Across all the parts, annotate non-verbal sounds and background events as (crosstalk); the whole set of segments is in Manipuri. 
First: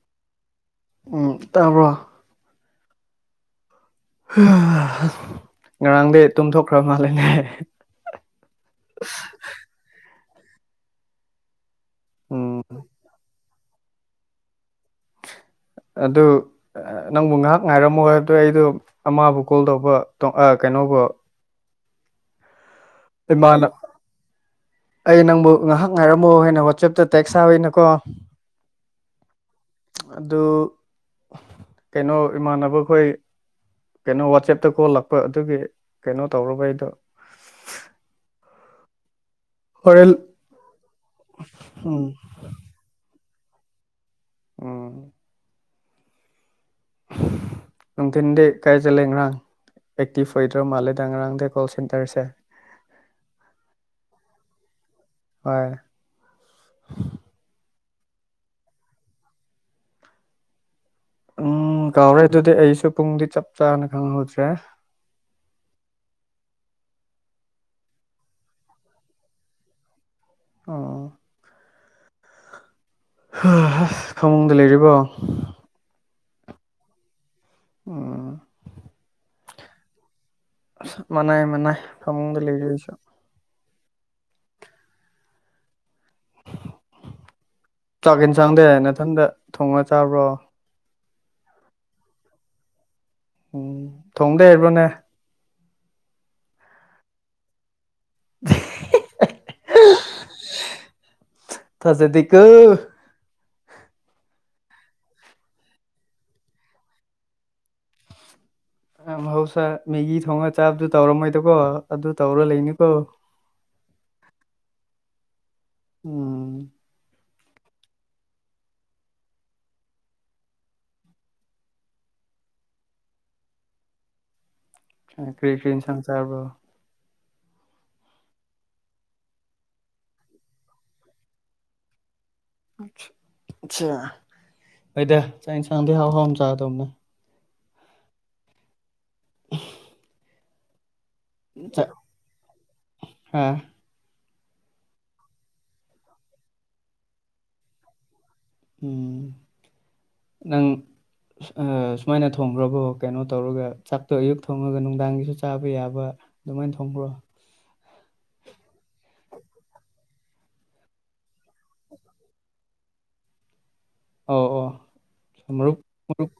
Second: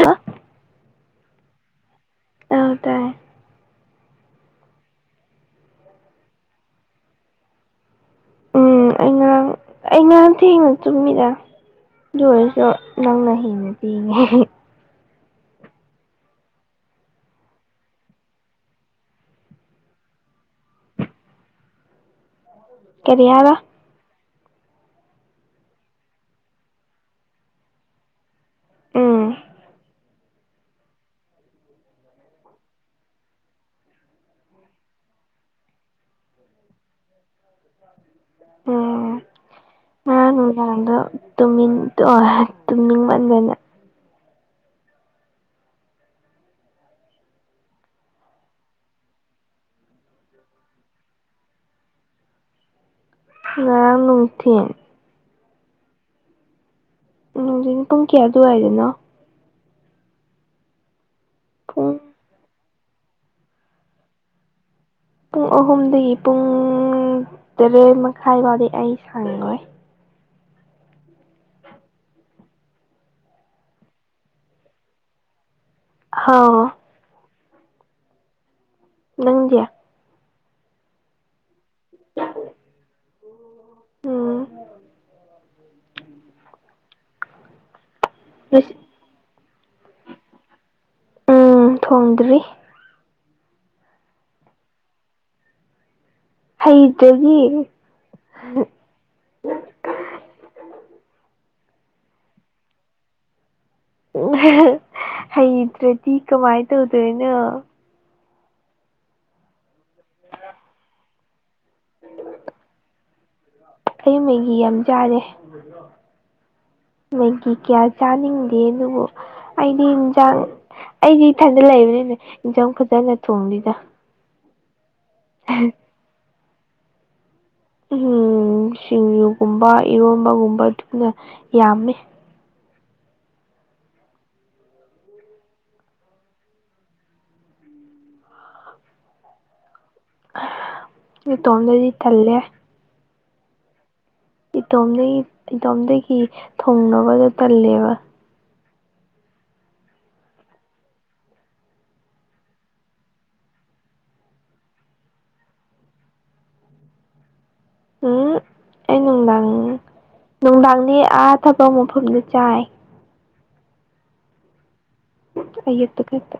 ꯍꯥ (unintelligible) ꯎꯝ ꯇꯥꯕ꯭ꯔꯣ ꯑꯧ ꯇꯥꯏ ꯉꯔꯥꯡꯗꯤ ꯇꯨꯝꯊꯣꯛꯈ꯭ꯔꯕ ꯃꯥꯜꯂꯦꯅꯦ ꯎꯝ ꯑꯩ (unintelligible) ꯉꯔꯥꯡ ꯑꯩ ꯉꯔꯥꯡ ꯊꯦꯡꯅ ꯇꯨꯝꯃꯤꯗ ꯑꯗꯨ ꯎꯝ ꯑꯣꯏꯔꯁꯨ ꯅꯪꯅ ꯍꯦꯟꯅ ꯇꯤꯡꯉꯦ ꯑꯗꯨ ꯅꯪꯕꯨ ꯉꯥꯏꯍꯥꯛ ꯉꯥꯏꯔꯝꯃꯣ ꯍꯥꯏꯕꯗꯨ ꯑꯩꯗꯣ ꯑꯃꯕꯨ ꯀꯣꯜ ꯇꯧꯕ ꯑ ꯀꯩꯅꯣꯕꯨ ꯀꯔꯤ ꯍꯥꯏꯕ ꯏꯃꯥꯅ ꯑꯩ ꯅꯪꯕꯨ ꯉꯥꯏꯍꯥꯛ ꯉꯥꯏꯔꯝꯃꯣ ꯍꯥꯏꯅ ꯋꯥꯆꯦꯞꯇ ꯇꯦꯛꯁ ꯁꯥꯋꯤꯅꯀꯣ ꯎꯝ ꯑꯗꯨ ꯀꯩꯅꯣ ꯏꯃꯥꯟꯅꯕꯈꯣꯏ ꯀꯩꯅꯣ ꯋꯥꯆꯦꯞꯇ ꯀꯣꯜ ꯂꯥꯛꯄ ꯑꯗꯨꯒꯤ ꯀꯩꯅꯣ ꯇꯧꯔꯨꯕ ꯑꯩꯗꯣ ꯎꯝ ꯍꯣꯔꯦꯟ ꯉꯔꯥꯡ ꯅꯨꯡꯗꯥꯡꯗꯣ ꯇꯨꯃꯤꯟ ꯎꯝ (unintelligible) ꯇꯨꯝꯅꯤꯡꯃꯟꯗꯅ ꯎꯝ ꯅꯨꯡꯊꯤꯟꯗꯤ ꯀꯥꯏ ꯆꯠꯂꯦ ꯉꯔꯥꯡ ꯑꯦꯛꯇꯤꯐ ꯐꯣꯏꯗ꯭ꯔꯥ ꯃꯥꯂꯦꯗ ꯉꯔꯥꯡꯗꯤ ꯀꯣꯜ ꯁꯦꯟꯇ꯭ꯔꯁꯦ ꯉꯔꯥꯡ ꯅꯨꯡꯊꯤꯟ ꯍꯣꯏ ꯅꯨꯡꯗꯤꯟ ꯄꯨꯡ ꯀꯌꯥ ꯑꯗꯨꯋꯥꯏꯗꯅꯣ ꯎꯝ ꯄꯨꯡ ꯀꯥꯎꯔꯦ ꯑꯗꯨꯗꯤ ꯑꯩꯁꯨ ꯄꯨꯡꯗꯤ ꯆꯞ ꯆꯥꯅ ꯈꯪꯍꯧꯗ꯭ꯔꯦ ꯄꯨꯡ ꯑꯍꯨꯝꯗꯒꯤ ꯄꯨꯡ ꯇꯔꯦꯠ ꯃꯈꯥꯏ ꯐꯥꯎꯗꯤ ꯑꯩ ꯁꯪꯉꯣꯏ ꯑꯣ ꯐꯃꯨꯡꯗ ꯂꯩꯔꯤꯕꯣ ꯍꯥꯎ ꯎꯝ ꯅꯪꯗꯤ ꯑꯁ ꯃꯅꯥꯏ ꯃꯅꯩ ꯐꯃꯨꯡꯗ ꯂꯩꯔꯤ ꯑꯩꯁꯨ ꯎꯝ ꯆꯥꯛ ꯏꯟꯁꯥꯡꯗꯤ ꯅꯊꯟꯗ ꯊꯣꯡꯉ ꯆꯥꯕ꯭ꯔꯣ ꯎꯝ ꯊꯣꯡꯗ꯭ꯔꯤ ꯎꯝ ꯊꯣꯡꯗꯤ ꯍꯩꯕ꯭ꯔꯣꯅꯦ ꯍꯩꯇꯗꯤ ꯊꯥꯖꯗꯦꯀꯣ ꯍꯩꯇ꯭ꯔꯗꯤ ꯀꯃꯥꯏ ꯇꯧꯗꯣꯏꯅꯣ ꯅꯪ ꯃꯍꯧꯁꯥ ꯃꯦꯒꯤ ꯊꯣꯡꯉ ꯆꯥꯕꯗꯨ ꯇꯧꯔꯝꯃꯣꯏꯗꯀꯣ ꯑꯗꯨ ꯇꯧꯔ ꯂꯩꯅꯤꯀꯣ ꯑꯩ ꯃꯦꯒꯤ ꯌꯥꯝ ꯆꯥꯔꯦ ꯎꯝ ꯃꯦꯒꯤ ꯀꯌꯥ ꯆꯥꯅꯤꯡꯗꯦ ꯑꯗꯨꯕꯨ ꯑꯩꯗꯤ ꯏꯟꯖꯥꯡ ꯑꯩꯗꯤ ꯏꯊꯟꯗ ꯂꯩꯕꯅꯤꯅ ꯏꯟꯖꯥꯡ ꯐꯖꯅ ꯊꯣꯡꯗꯤꯗ ꯀꯔꯤ ꯀꯔꯤ ꯏꯟꯁꯥꯡ ꯆꯥꯕ꯭ꯔꯣ ꯎꯝ ꯁꯤꯡꯖꯨꯒꯨꯝꯕ ꯏꯔꯣꯟꯕꯒꯨꯝꯕ ꯑꯗꯨꯅ ꯌꯥꯝꯃꯦ ꯑꯠꯆ ꯍꯣꯏꯗ ꯆꯥꯛ ꯏꯟꯁꯥꯡꯗꯤ ꯍꯥꯎ ꯍꯥꯎꯅ ꯆꯥꯗꯧꯕꯅꯦ (inaudible) ꯏꯇꯣꯝꯗꯗꯤ ꯊꯜꯂꯦ ꯑ ꯏꯇꯣꯝꯗꯒꯤ ꯏꯇꯣꯝꯗꯒꯤ ꯊꯣꯡꯅꯕꯗꯣ ꯇꯜꯂꯦꯕ ꯎꯝ ꯅꯪ ꯑ ꯁꯨꯃꯥꯏꯅ ꯊꯣꯡꯒ꯭ꯔꯕ ꯀꯩꯅꯣ ꯇꯧꯔꯒ ꯆꯥꯛꯇꯣ ꯑꯌꯨꯛ ꯊꯣꯡꯉꯒ ꯅꯨꯡꯗꯥꯡꯒꯤꯁꯨ ꯆꯥꯕ ꯌꯥꯕ ꯑꯗꯨꯃꯥꯏ ꯊꯣꯡꯕ꯭ꯔꯣ ꯎꯝ ꯑꯩ ꯅꯨꯡꯗꯥꯡ ꯅꯨꯡꯗꯥꯡꯗꯤ ꯑꯥ ꯊꯕꯛ ꯃꯐꯝꯗ ꯆꯥꯏ ꯑꯣ ꯑꯣ ꯃꯔꯨꯞ ꯑꯌꯨꯛꯇ ꯃꯔ ꯈꯛꯇ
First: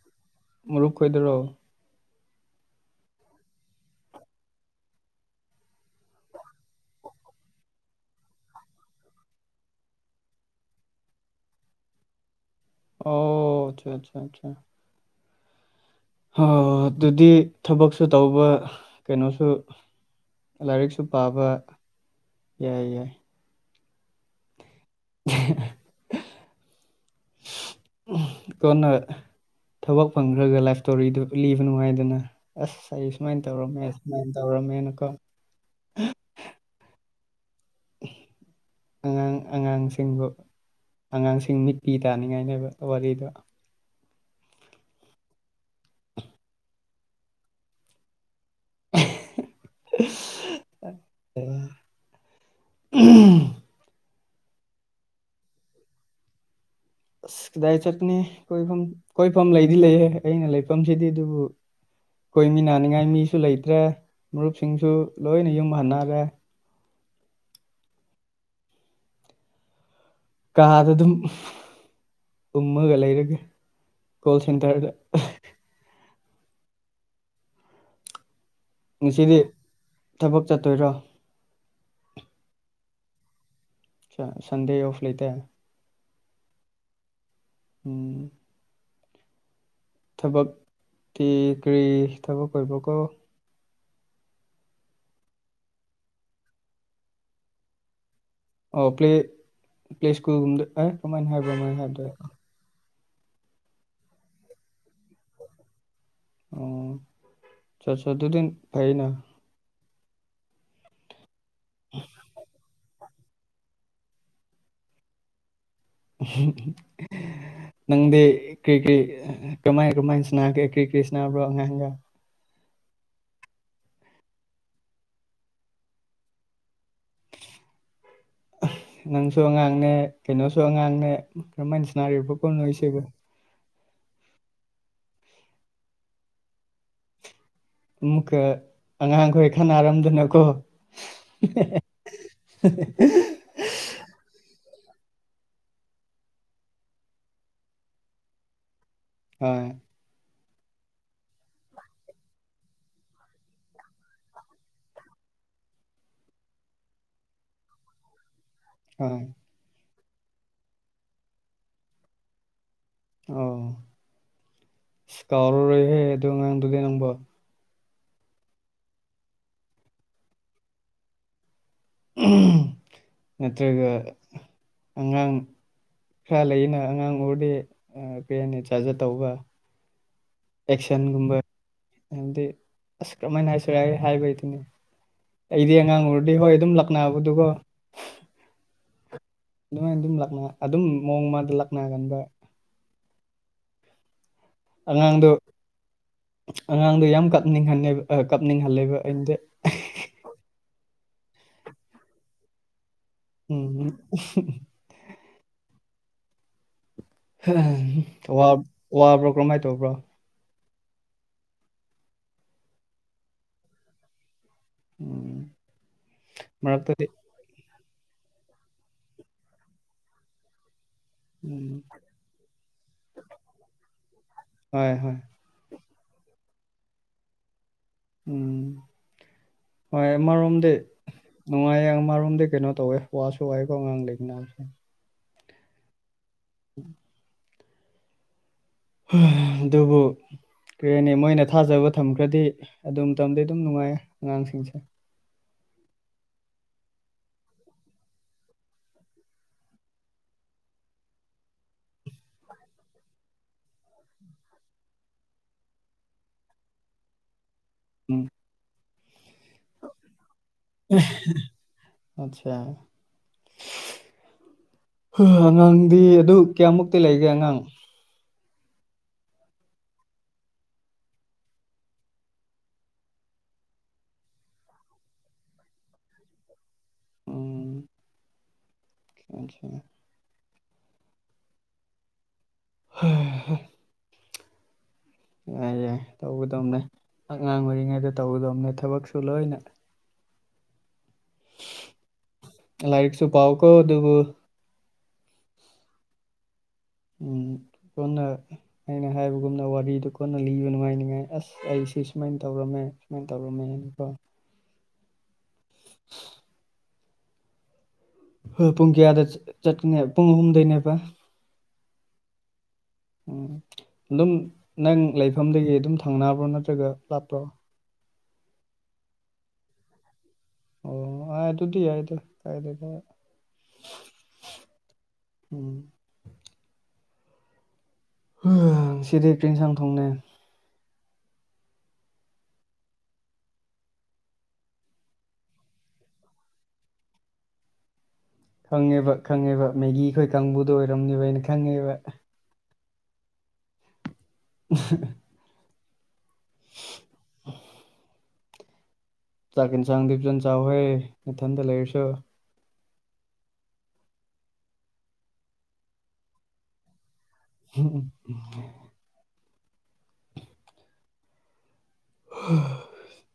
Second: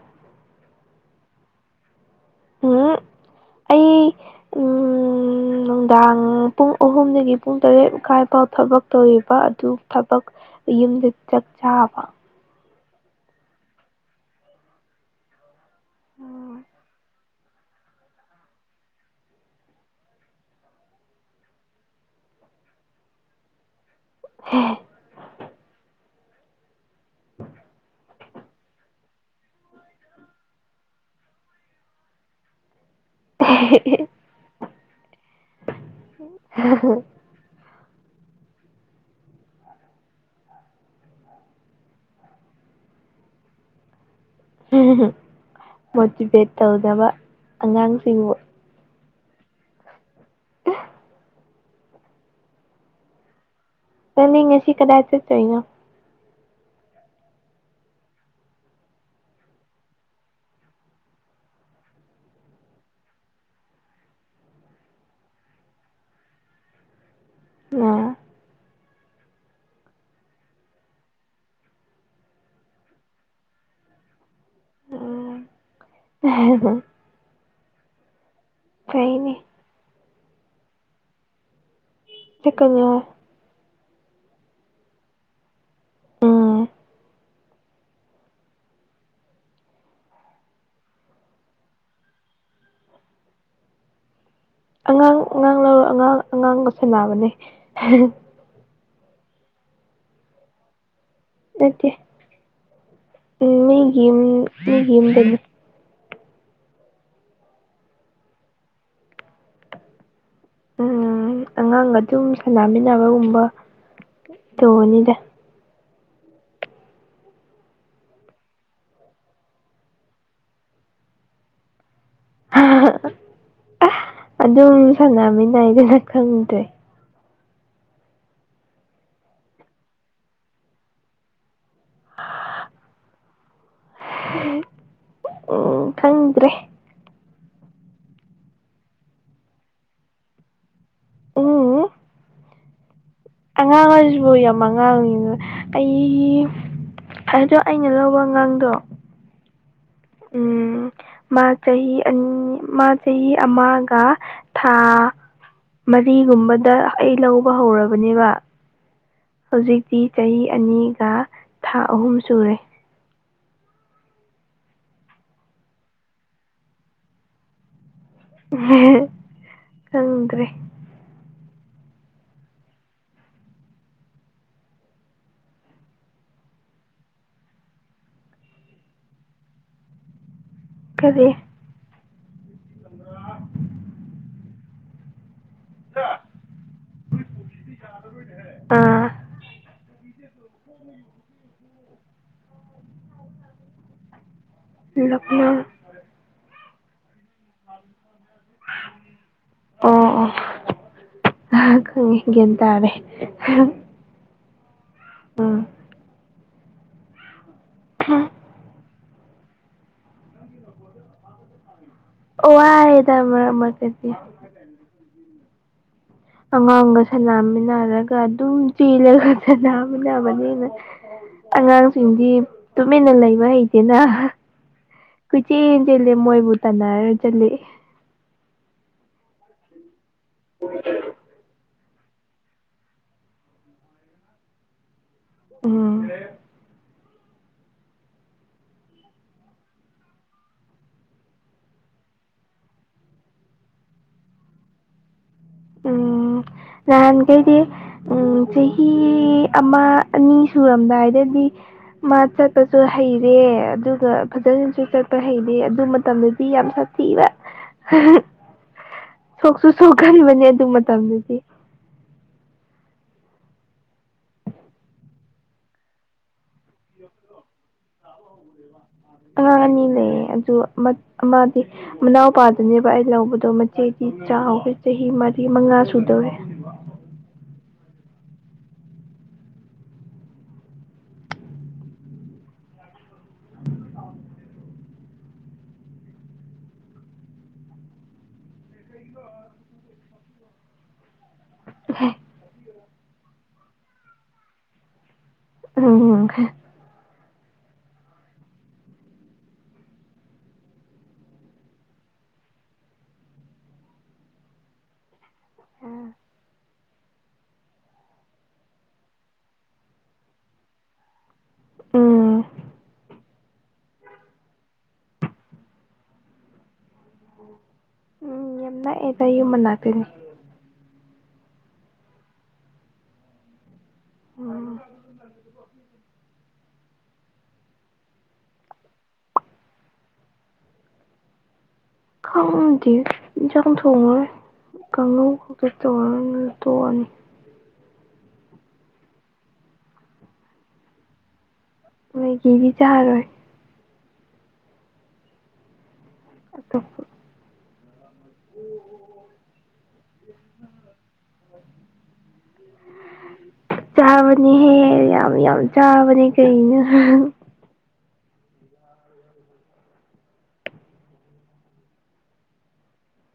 ꯃꯔꯨꯞ ꯀꯣꯏꯗꯣꯏꯔꯣ ꯎꯝ ꯑꯩ ꯎꯝ (inaudible) ꯅꯨꯡꯗꯥꯡ ꯄꯨꯡ ꯑꯍꯨꯝꯗꯒꯤ ꯄꯨꯡ ꯇꯔꯦꯠ ꯃꯈꯥꯏ ꯐꯥꯎ ꯊꯕꯛ ꯇꯧꯔꯤꯕ ꯑꯗꯨ ꯊꯕꯛ ꯌꯨꯝꯗ ꯆꯥꯛ ꯆꯥꯕ ꯑꯣ ꯑꯆꯥ ꯑꯆꯥ ꯑꯆꯥ ꯑꯗꯨꯗꯤ ꯊꯕꯛꯁꯨ ꯇꯧꯕ ꯀꯩꯅꯣꯁꯨ ꯂꯥꯏꯔꯤꯛꯁꯨ ꯄꯥꯕ ꯌꯥꯏ ꯌꯥꯏ (unintelligible) (inaudible) ꯀꯣꯟꯅ ꯊꯕꯛ ꯐꯪꯈ꯭ꯔꯒ ꯂꯥꯏꯐ ꯁ꯭ꯇꯣꯔꯤꯗꯨ ꯂꯤꯕ ꯅꯨꯡꯉꯥꯏꯗꯅ ꯑꯁ ꯑꯩ ꯁꯨꯃꯥꯏꯅ ꯇꯧꯔꯝꯃꯦ ꯁꯨꯃꯥꯏꯅ ꯇꯧꯔꯝꯃꯦꯅꯀꯣ (unintelligible) (inaudible) ꯑꯉꯥꯡ ꯑꯉꯥꯡꯁꯤꯡꯕꯨ ꯑꯉꯥꯡꯁꯤꯡ ꯃꯤꯠ ꯄꯤ ꯇꯥꯅꯤꯡꯉꯥꯏꯅꯦꯕ ꯋꯥꯔꯤꯗꯣ ꯃꯣꯇꯤꯚꯦꯠ ꯇꯧꯗꯕ ꯑꯉꯥꯡꯁꯤꯡꯕꯨ (inaudible) ꯅꯪꯗꯤ ꯉꯁꯤ ꯀꯗꯥꯏ ꯆꯠꯇꫭꯏꯅꫭ ꯑꯁ ꯀꯗꯥꯏ ꯆꯠꯀꯅꯤ ꯀꯣꯏꯐꯝ ꯀꯣꯏꯐꯝ ꯂꯩꯗꯤ ꯂꯩꯑꯦ ꯑꯩꯅ ꯂꯩꯐꯝꯁꯤꯗꯤ ꯑꯗꯨꯕꯨ ꯀꫭꯏꯃꯤꯟꯅꯅꯤꯡꯉꯥꯏ ꯃꯤꯁꯨ ꯂꯩꯇ꯭ꯔꯦ ꯃꯔꯨꯞꯁꯤꯡꯁꯨ ꯂꯣꯏꯅ ꯌꯨꯝ ꯍꯟꯅꯒ꯭ꯔꯦ ꯑꯣ ꯀꯥꯗ ꯑꯗꯨꯝ ꯎꯝꯃꯒ ꯂꯩꯔꯒꯦ ꯀꯣꯜ ꯁꯦꯟꯇꯔꯗ (unintelligible) ꯐꯩꯅꯦ ꯉꯁꯤꯗꯤ ꯊꯕꯛ ꯆꯠꯇꯣꯏꯔꯣ ꯆꯠꯀꯅꯤ ꯍꫭꯏ ꯁꯟꯗꯦ ꯑꯣꯐ ꯂꯩꯇꯦ ꯎꯝ ꯎꯝ ꯊꯕꯛꯇꯤ ꯀꯔꯤ ꯊꯕꯛ ꯑꯣꯏꯕ꯭ꯔ ꯀꯣ ꯑꯉꯥꯡ ꯑꯉꯥꯡ ꯂꯧꯔ ꯑꯉꯥꯡ ꯑꯉꯥꯡꯒ ꯁꯦꯟꯅꯕꯅꯦ ꯑꯣ ꯄ꯭ꯂꯦ ꯄ꯭ꯂꯦ ꯁ꯭ꯀꯨꯜꯒꯨꯝꯕꯗ ꯀꯃꯥꯏꯅ ꯍꯥꯏ ꯅꯠꯇꯦ ꯎꯝ ꯃꯤꯒꯤ ꯌꯨꯝ ꯃꯤꯒꯤ ꯌꯨꯝꯗꯅꯦ ꯑꯣ (unintelligible) ꯑꯗꯨꯗꯤꯟ ꯐꯩꯅ ꯎꯝ ꯑꯉꯥꯡ ꯑꯗꯨꯝ ꯁꯥꯟꯅꯃꯤꯟꯅꯕꯒꯨꯝꯕ ꯇꯧꯕꯅꯤꯗ (unintelligible) ꯅꯪꯗꯤ ꯀꯔꯤ ꯀꯔꯤ ꯀ꯭ꯔꯃꯥꯏ ꯀ꯭ꯔꯃꯥꯏꯅ ꯁꯅꯒꯦ ꯀ꯭ꯔꯤ ꯀ꯭ꯔꯤ ꯁꯅꯥꯅꯕ꯭ꯔꯣ ꯑꯉꯥꯡꯒ ꯑꯗꯨꯝ ꯁꯥꯟꯅꯃꯤꯅꯩꯗ ꯈꯪꯗꯦ ꯅꯪꯁꯨ ꯑꯉꯥꯡꯅꯦ ꯀꯩꯅꯣꯁꯨ ꯑꯉꯥꯡꯅꯦ ꯀ꯭ꯔꯃꯥꯏꯅ ꯁꯥꯟꯅꯔꯤꯕꯣ (unintelligible) ꯎꯝ ꯐꯪꯗ꯭ꯔꯦ ꯑꯃꯨꯛꯀ ꯑꯉꯥꯡꯈꯣꯏ ꯈꯥꯟꯅꯔꯝꯗꯅꯀꯣ ꯎꯝ (unintelligible) ꯑꯉꯥꯡ ꯍꯥꯏꯁꯤꯕꯨ ꯌꯥꯝ ꯑꯉꯥꯡꯅꯤꯅ ꯑꯩ ꯑꯗꯣ ꯑꯩꯅ ꯂꯧꯕ ꯑꯉꯥꯡꯗꯣ ꯍꫭꯏ ꯎꯝ ꯃꯥ ꯆꯍꯤ ꯑꯅꯤ ꯃꯥ ꯆꯍꯤ ꯑꯃꯒ ꯊꯥ ꯃꯔꯤꯒꯨꯝꯕꯗ ꯑꯩ ꯂꯧꯕ ꯍꯧꯔꯕꯅꯦꯕ ꯍꯥ ꯍꯧꯖꯤꯛꯇꯤ ꯆꯍꯤ ꯑꯅꯤꯒ ꯊꯥ ꯑꯍꯨꯝ ꯁꯨꯔꯦ꯫ ꯑꯣ ꯁ ꯀꯥꯎꯔꯔꯣꯏꯍꯦ ꯑꯗꯨ ꯑꯉꯥꯡꯗꯨꯗꯤ ꯅꯪꯕꫭ ꯈꯪꯗ꯭ꯔꯦ꯫ ꯎꯝ ꯅꯠꯇ꯭ꯔꯒ ꯑꯉꯥꯡ ꯈꯔ ꯂꯩꯌꯦꯅ ꯑꯉꯥꯡ ꯑꯣꯏꯔꯗꯤ ꯑꯥ ꯄꯦꯅꯦ ꯆꯥꯖ꯭ꯔ ꯇꯧꯕ꯫ ꯀꯔꯤ ꯑꯦꯛꯁꯟꯒꯨꯝꯕ ꯍꯥꯏꯗꯤ ꯑꯁ ꯀꯔꯝꯃꯥꯏꯅ ꯍꯥꯏꯁꯤꯔꯦ ꯑꯩ ꯍꯥꯏꯕ ꯍꯩꯇꯦꯅꯦ ꯑꯩꯗꯤ ꯑꯉꯥꯡ ꯑꯣꯏꯔꯗꯤ ꯍꯣꯏ ꯑꯗꯨꯝ ꯂꯥꯛꯅꯕꯗꯨꯒꫭ ꯑꯥ ꯑꯗꯨꯃꯥꯏꯅ ꯑꯗꯨꯝ ꯂꯥꯛꯅ ꯑꯗꯨꯝ ꯃꯣꯡꯃꯗꯥ ꯂꯥꯛꯅꯒꯟꯕ ꯑꯉꯥꯡꯗꯣ ꯂꯛꯅꯧ ꯑꯉꯥꯡꯗꯣ ꯌꯥꯝ ꯀꯞꯅꯤꯡꯍꯜꯅꯦꯕ ꯀꯞꯅꯤꯡꯍꯜꯂꯦꯕ ꯑꯦꯟꯗꯦ ꯑꯣ ꯑꯣ ꯑ ꯈꯪꯉꯦ ꯒꯤꯌꯥꯟ ꯇꯥꯔꯦ꯫ ꯎꯝ꯫ ꯎꯝ꯫ ꯋꯥ ꯋꯥꯕ꯭ꯔꯣ ꯀꯔꯝꯃꯥꯏ ꯇꯧꯕ꯭ꯔꯥ ꯑꫭ ꯋꯥꯏꯗ ꯃꯔꯛ ꯃꯔꯛ ꯇꯥꯗꯤ꯫ ꯎꯝ꯫ ꯑꯉꯥꯡꯒ ꯃꯔꯛꯇꯗꯤ ꯁꯥꯟꯅꯃꯤꯟꯅꯔꯒ ꯑꯗꯨꯝ ꯆꯦꯜꯂꯒ ꯁꯥꯟꯅꯃꯤꯟꯅꯕꯅꯤꯅ ꯎꯝ ꯑꯉꯥꯡꯁꯤꯡꯗꯤ ꯇꯨꯃꯤꯟꯅ ꯂꯩꯕ ꯍꯩꯇꯦꯅ ꯍꯣꯏ ꯍꯣꯏ ꯀꯨꯏ ꯆꯦꯟ ꯆꯦꯜꯂꯦ ꯃꯣꯏꯕꯨ ꯇꯥꯟꯅꯔ ꯆꯠꯂꯦ ꯎꯝ ꯍꯣꯏ ꯑꯃꯔꯣꯝꯗꯤ ꯅꯨꯡꯉꯥꯏꯌꯦ ꯑꯃꯔꯣꯝꯗꯤ ꯀꯩꯅꯣ ꯇꯧꯋꯦ ꯋꯥꯁꯨ ꯋꯥꯏꯦꯀꯣ ꯑꯉꯥꯡ ꯂꯩꯃꯤꯟꯅꯕꯁꯦ꯫ ꯎꯝ꯫ ꯑꯗꯨꯕꯨ ꯀ꯭ꯩꯔꯦꯅꯦ ꯃꯣꯏꯅ ꯊꯥꯖꯕ ꯊꯝꯈ꯭ꯔꯗꯤ ꯑꯗꯨꯝ ꯇꯝꯗꯤ ꯑꯗꯨꯝ ꯅꯨꯡꯉꯥꯏꯌꯦ ꯑꯉꯥꯡꯁꯤꯡꯁꯦ ꯎꯝ ꯅꯍꯥꯟꯈꯩꯗꯤ ꯎꯝ ꯆꯍꯤ ꯑꯃꯥ ꯑꯅꯤ ꯁꯨꯔꯝꯗꯥꯏꯗꯗꯤ ꯃꯥ ꯆꯠꯄꯁꯨ ꯍꯩꯔꯦ ꯑꯗꯨꯒ ꯐꯖꯅꯁꯨ ꯆꯠꯄ ꯍꯩꯔꯦ ꯑꯗꯨ ꯃꯇꯝꯗ ꯗꯤ ꯌꯥꯝ ꯁꯥꯊꯤꯕ ꯎꯝ꯫ ꯁꯣꯛꯁꯨ ꯁꯣꯛꯀꯟꯕꯅꯦ ꯑꯗꯨ ꯃꯇꯝꯗꯗꯤ (inaudible) ꯑꯠꯆꯥ ꯑꯉꯥꯡꯗꯤ ꯑꯗꯨ ꯀꯌꯥꯃꯨꯛꯇꯤ ꯂꯩꯒꯦ ꯑꯉꯥꯡ (unintelligible) ꯑꯉꯥꯡ ꯑꯅꯤ ꯂꯩꯌꯦ ꯑꯗꯨ ꯑꯃ ꯑꯃꯗꯤ ꯃꯅꯥꯎꯄꯥꯗꯨꯅꯦꯕ ꯑꯩ ꯂꯧꯕꯗꯣ ꯃꯆꯦꯗꯤ ꯆꯥꯎꯋꯦ ꯆꯍꯤ ꯃꯔꯤ ꯃꯉꯥ ꯁꯨꯗꯧꯔꯦ꯫ ꯎꯝ (unintelligible) ꯍꯩ ꯍꯦ ꯌꯥꯏ ꯌꯥꯏ ꯇꯧꯒꯗꯧꯅꯦ ꯑꯉꯥꯡ ꯑꯣꯏꯔꯤꯉꯩꯗ ꯇꯧꯒꯗꯧꯅꯦ ꯊꯕꯛꯁꯨ ꯂꯣꯏꯅ ꯎꯍꯦ ꯂꯥꯏꯔꯤꯛꯁꯨ ꯄꯥꯎꯀꯣ ꯑꯗꯨꯕꯨ (inaudible) ꯎꯝ (unintelligible) ꯑꯩꯅ ꯍꯥꯏꯕꯒꯨꯝꯅ ꯋꯥꯔꯤꯗꯨ ꯀꯣꯟꯅ ꯂꯤꯕ ꯅꯨꯡꯉꯥꯏ ꯅꯤꯉꯥꯏ ꯑꯁ ꯑꯩꯁꯤ ꯁꯨꯃꯥꯏꯅ ꯇꯧꯔꯝꯃꯦ ꯁꯨꯃꯥꯏꯅ ꯇꯧꯔꯝꯃꯦꯅ ꯍꯥꯏꯅꯀꯣ ꯎꯝ ꯍꯣꯏ ꯄꯨꯡ ꯀꯌꯥꯗ ꯆꯠꯀꯅꯦ ꯄꯨꯡ ꯑꯍꯨꯝꯗꯩꯅꯦꯕ ꯀꯣ ꯎꯝ ꯎꯝ ꯑꯗꯨꯝ ꯅꯪ ꯂꯩꯐꯝꯗꯒꯤ ꯑꯗꯨꯝ ꯊꯪꯅꯕ꯭ꯔꯣ ꯅꯠꯇ꯭ꯔꯒ ꯂꯥꯞꯄ꯭ꯔꯣ ꯎꯝ ꯌꯥꯝ ꯅꯛꯑꯦꯗ ꯌꯨꯝ ꯃꯅꯥꯛꯇꯅꯤ ꯑꯣ ꯑꯗꯨꯗꯤ ꯌꯥꯏꯗ ꯀꯥꯏꯗꯦꯗ ꯎꯝ ꯎꯝ ꯎꯝ ꯉꯁꯤꯗꯤ ꯀꯔꯤ ꯌꯦꯟꯁꯥꯡ ꯊꯣꯡꯉꯤ ꯈꯡꯗꯦ ꯌꯦꯟꯁꯥꯡ ꯊꯣꯡꯉꯔꯣꯏ ꯀꯥꯡꯉꯧ ꯈꯛꯇ ꯇꯧꯔ ꯇꯣꯛꯑꯅꯤ ꯈꯪꯉꯦꯕ ꯈꯪꯉꯦꯕ ꯃꯦꯒꯤ ꯈꯣꯏ ꯀꯥꯡꯕꯨꯗꯣ ꯑꯣꯏꯔꯝꯅꯦꯕ ꯑꯩꯅ ꯈꯪꯉꯦꯕ ꯃꯦꯒꯤꯗꯤ ꯆꯥꯔꯣꯏ (unintelligible) ꯑꯇꯣꯞꯄ ꯆꯥꯛ ꯌꯦꯟꯁꯥꯡꯗꯤ ꯐꯖꯅ ꯆꯥꯎꯍꯦ ꯅꯊꯟꯗ ꯂꯩꯔꯁꯨ ꯆꯥꯕꯅꯦꯍꯦ ꯌꯥꯝ ꯌꯥꯝ ꯆꯥꯕꯅꯦ ꯀꯩꯅꯣ ꯎꯝ ꯎꯝ (inaudible)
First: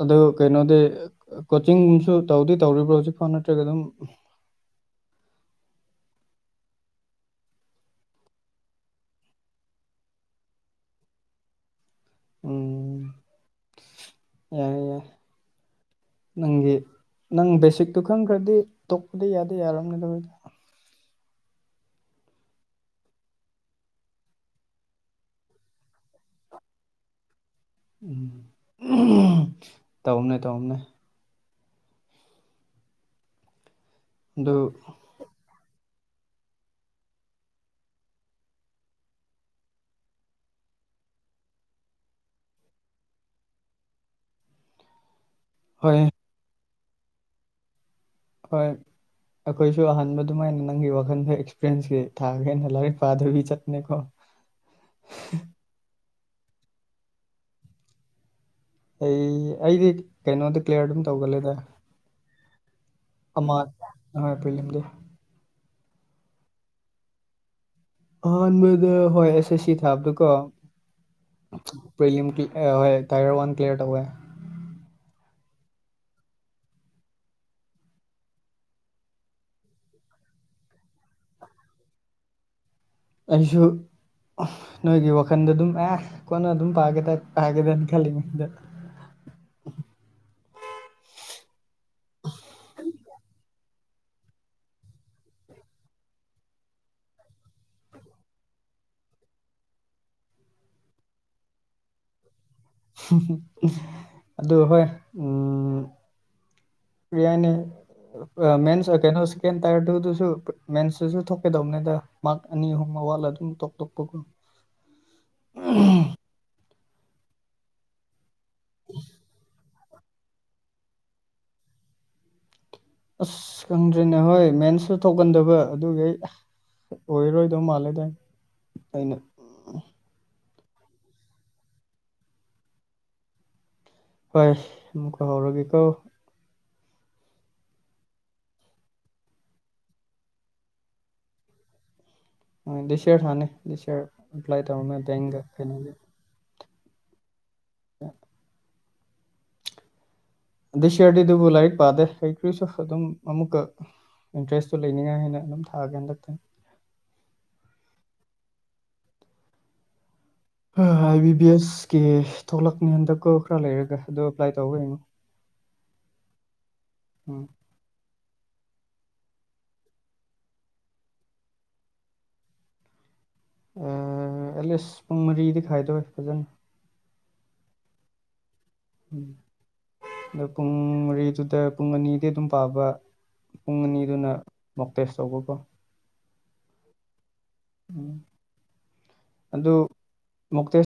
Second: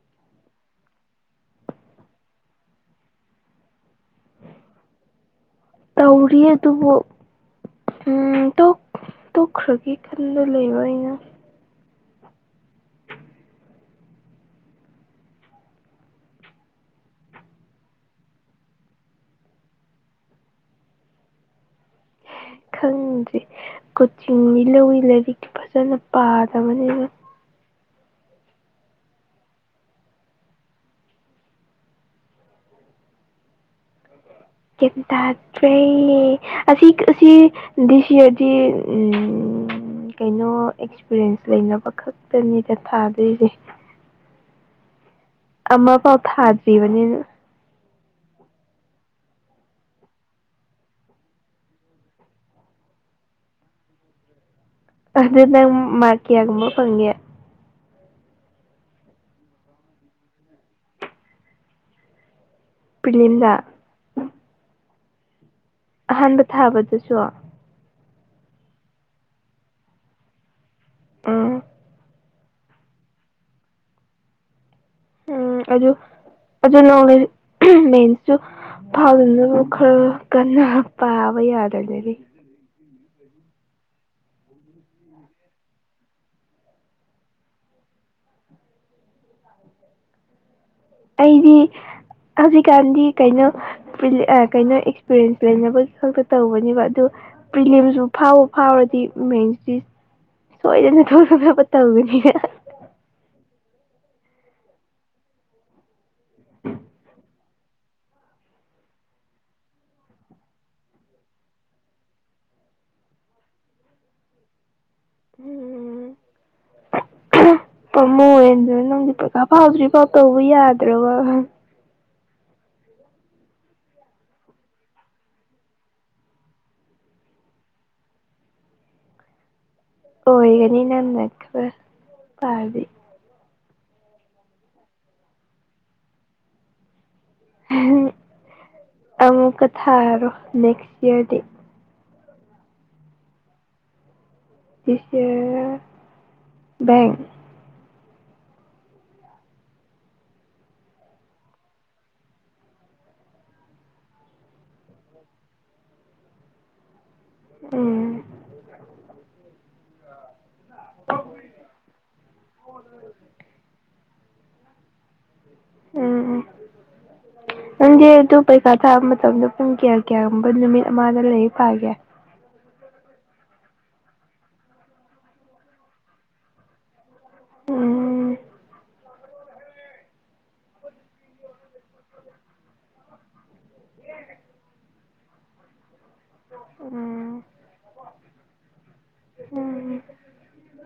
ꯑꯗꯣ ꯀꯩꯅꯣꯗꯤ ꯀꯣꯆꯤꯡꯒꯨꯝꯁꯨ ꯇꯧꯗꯤ ꯇꯧꯔꯤꯕ꯭ꯔꯣ ꯍꯧꯖꯤꯛꯐꯥꯎ ꯅꯠꯇ꯭ꯔꯒ ꯑꯗꯨꯝ ꯇꯧꯔꯤꯌꯦ ꯑꯗꯨꯕꯨ ꯎꯝ ꯇꯣꯛ ꯇꯣꯛꯈ꯭ꯔꯒꯦ ꯈꯟꯂ ꯂꯩꯕ ꯑꯩꯅ ꯎꯝ ꯌꯥꯏ ꯌꯥꯏ ꯅꯪꯒꯤ ꯅꯪ ꯕꯦꯁꯤꯛꯇꯨ ꯈꯪꯈ꯭ꯔꯗꯤ ꯇꯣꯛꯄꯗꯤ ꯌꯥꯗꯤ ꯌꯥꯔꯕꯅꯤꯗ ꯈꯪꯗꯦ ꯀꯣꯆꯤꯡꯗꯤ ꯂꯣꯏ ꯂꯥꯏꯔꯤꯛꯇꯨ ꯐꯖꯅ ꯄꯥꯗꯕꯅꯤꯅ ꯎꯝ ꯇꯧꯕꯅꯦ ꯇꯧꯕꯅꯦ ꯑꯗꯨ ꯒꯌ꯭ꯥꯟ ꯇꯥ ꯈ꯭ꯔꯦ ꯑꯁꯤ ꯑꯁꯤ ꯗꯤꯁꯤ (unintelligible) ꯎꯝ ꯎꯝ ꯀꯩꯅꯣ ꯑꯦꯛꯁꯄꯤꯔꯤꯌꯦꯟꯁ ꯂꯩꯅꯕ ꯈꯛꯇꯅꯤꯗ ꯊꯥꯗꯣꯏꯁꯦ (inaudible) ꯑꯃꯐꯥꯎ ꯊꯥꯗ꯭ꯔꯤꯕꯅꯤꯅ ꯍꯣꯏ ꯑꯩꯈꯣꯏꯁꯨ ꯑꯍꯥꯟꯕ ꯑꯗꯨꯃꯥꯏꯅ ꯅꯪꯒꯤ ꯋꯥꯈꯟꯗ ꯑꯦꯛꯁꯄꯤꯔꯤꯌꯦꯟꯁꯀꯤ ꯊꯥꯒꯦꯅ ꯂꯥꯏꯔꯤꯛ ꯄꯥꯗꯕꯤ ꯆꯠꯄꯅꯦ ꯀꯣ (unintelligible) ꯑꯗꯨ ꯅꯪ ꯃꯥꯔꯛ ꯀꯌꯥꯒꯨꯝꯕ ꯐꯪꯅꯤ ꯑꯩ ꯑꯩꯗꯤ ꯀꯩꯅꯣꯗ ꯀ꯭ꯂꯌꯥꯔ ꯑꯗꯨꯝ ꯇꯧꯒꯜꯂꯦꯗ ꯄ꯭ꯔꯤꯂꯤꯝꯗ ꯑꯥ ꯍꯣꯏ ꯄ꯭ꯔꯤꯂꯤꯝꯗꯣ ꯑꯍꯥꯟꯕ ꯊꯥꯕꯗꯨꯁꯨ ꯑꯍꯥꯟꯕꯗ ꯍꯣꯏ ꯑꯦꯁ ꯑꯦꯁ ꯁꯤ ꯊꯥꯕꯗꯣꯀꯣ ꯎꯝ ꯄ꯭ꯔꯤꯂꯤꯝꯒꯤ ꯑꯦ ꯍꯣꯏ ꯇꯥꯏꯌꯔ ꯋꯥꯟ ꯀ꯭ꯂꯤꯌꯥꯔ ꯇꯧꯋꯦ ꯎꯝ ꯑꯗꯨ ꯑꯗꯨ ꯅꯣꯡꯂꯦ ꯃꯟꯁꯁꯨ ꯐꯥꯎꯅꯕ ꯈꯔ ꯀꯟꯅ ꯄꯥꯕ ꯌꯥꯗꯅꯦꯗꯤ ꯑꯩꯁꯨ ꯅꯣꯏꯒꯤ ꯋꯥꯈꯟꯗ ꯑꯗꯨꯝ ꯑꯦ ꯀꯣꯟꯅ ꯑꯗꯨꯝ ꯄꯥꯒꯦ ꯄꯥꯒꯦꯗꯅ ꯈꯜꯂꯤꯉꯩꯗ ꯑꯩꯗꯤ ꯍꯧꯖꯤꯛꯀꯥꯟꯗꯤ ꯀꯩꯅꯣ ꯀꯩꯅꯣ ꯑꯦꯛꯁꯄꯤꯔꯤꯌꯦꯟꯁ ꯂꯩꯅꯕꯒꯤ ꯈꯛꯇ ꯇꯧꯕꯅꯦꯕ ꯑꯗꯨ ꯄ꯭ꯔꯤꯂꯤꯌꯝꯁꯨ ꯐꯥꯎꯕ ꯐꯥꯎꯔꯗꯤ ꯃꯦꯟꯁꯤꯗꯤ ꯁꯣꯏꯗꯅ ꯊꯣꯛꯂꯛꯅꯕ ꯇꯧꯗꯨꯅꯤꯅ (unintelligible) ꯑꯗꯨ ꯍꯣꯏ ꯎꯝ ꯀꯩ ꯀꯩꯅꯣ (unintelligible) ꯇꯁꯨ ꯃꯦꯟꯁꯇꯁꯨ ꯊꯣꯛꯀꯗꯧꯕꯅꯤꯗ ꯃꯥꯛ ꯑꯅꯤ ꯑꯍꯨꯝ ꯑꯋꯥꯠꯂ ꯑꯗꯨꯝ ꯇꯣꯞ ꯇꯣꯞꯄꯒꯨꯝ ꯎꯝ ꯄꯃꯨ (unintelligible) ꯍꯦꯟꯗ ꯅꯪꯗꯤ ꯄꯩꯀꯥ ꯐꯥꯎꯗ꯭ꯔꯤ ꯄ ꯇꯧꯕ ꯌꯥꯗ꯭ꯔꯣꯕ ꯑꯁ ꯈꯪꯗ꯭ꯔꯦꯅꯦ ꯍꯣꯏ ꯃꯦꯟꯁꯁꯨ ꯊꯣꯛꯀꯟꯗꯕ ꯑꯗꯨꯒꯤ ꯑꯩ ꯑꯣꯏꯔꯔꯣꯏꯗꯧ ꯃꯥꯜꯂꯦꯗ ꯑꯩꯅ ꯑꯣꯏꯒꯅꯤ ꯅꯪꯅ ꯈꯔꯥ ꯄꯥꯔꯗꯤ ꯍꯣꯏ ꯑꯃꯨꯛꯀ ꯍꯧꯔꯒꯦꯀꯣ ꯑꯃꯨꯛꯀ ꯊꯥꯔꯣ ꯅꯦꯛꯁ ꯏꯌꯥꯔꯗꯤ ꯗꯤꯁꯔ ꯍꯅꯦ ꯗꯤꯔ꯭ꯂꯥꯏ ꯇ ꯗꯤꯁ ꯏꯌꯔ (unintelligible) ꯕꯦꯡ ꯑ (unintelligible) ꯑꯗꯩ ꯁꯤꯔꯗꯤ (unintelligible) ꯑꯗꯨꯕꯨ ꯂꯥꯏꯔꯤꯛ ꯄꯥꯗꯦ ꯍꯩꯈ꯭ꯔꯤꯁꯨ ꯑꯗꯨꯝ ꯑꯃꯨꯛꯀ ꯏꯟꯇꯔꯦꯁꯇꯨ ꯂꯩꯅꯤꯡꯅꯤꯉꯥꯏ ꯍꯥꯏꯅ ꯑꯗꯨꯝ ꯊꯥꯒꯦ ꯍꯟꯗꯛꯇꯤ ꯎꯝ ꯑꯥꯏ ꯕꯤ ꯕꯤ ꯑꯦꯁ ꯀ ꯊꯣꯛꯂꯛꯅꯤ ꯍꯟꯗꯛꯀ ꯈꯔ ꯂꯩꯔꯒ ꯑꯗꯨ ꯑꯦꯄ꯭ꯂꯥꯏ ꯇꯧꯕ ꯌ‌ꯦꯡꯉꯨ ꯎꯝ ꯎꯝ ꯎꯝ ꯅꯪꯗꯤ ꯑꯗꯨ ꯄꯩꯈꯔꯥ ꯊꯥꯕ ꯃꯇꯝꯗ ꯄꯨꯡ ꯀꯌꯥ ꯀꯌꯥꯒꯨꯝꯕ ꯅꯨꯃꯤꯠ ꯑꯃꯗ ꯂꯥꯏꯔꯤꯛ ꯄꯒ‌ ꯎꯝ ꯑꯦꯠꯂꯤꯁ ꯄꯨꯡ ꯃꯔꯤꯗꯤ ꯈꯥꯏꯗꯣꯛꯑ‌ꯦ ꯐꯖꯅ ꯎꯝ ꯎꯝ ꯑꯗꯣ ꯄꯨꯡ ꯃꯔꯤꯗꯨꯗ ꯄꯨꯡ ꯑꯅꯤꯗꯤ ꯑꯗꯨꯝ ꯄꯥꯕ ꯄꯨꯡ ꯑꯅꯤꯗꯨꯅ ꯃꯣꯛꯇꯦꯁ ꯇꯧꯕꯀꯣ ꯎꯝ ꯎꯝ ꯑꯗꯨ ꯎꯝ ꯃꯨꯛꯇ‌ꯦꯁ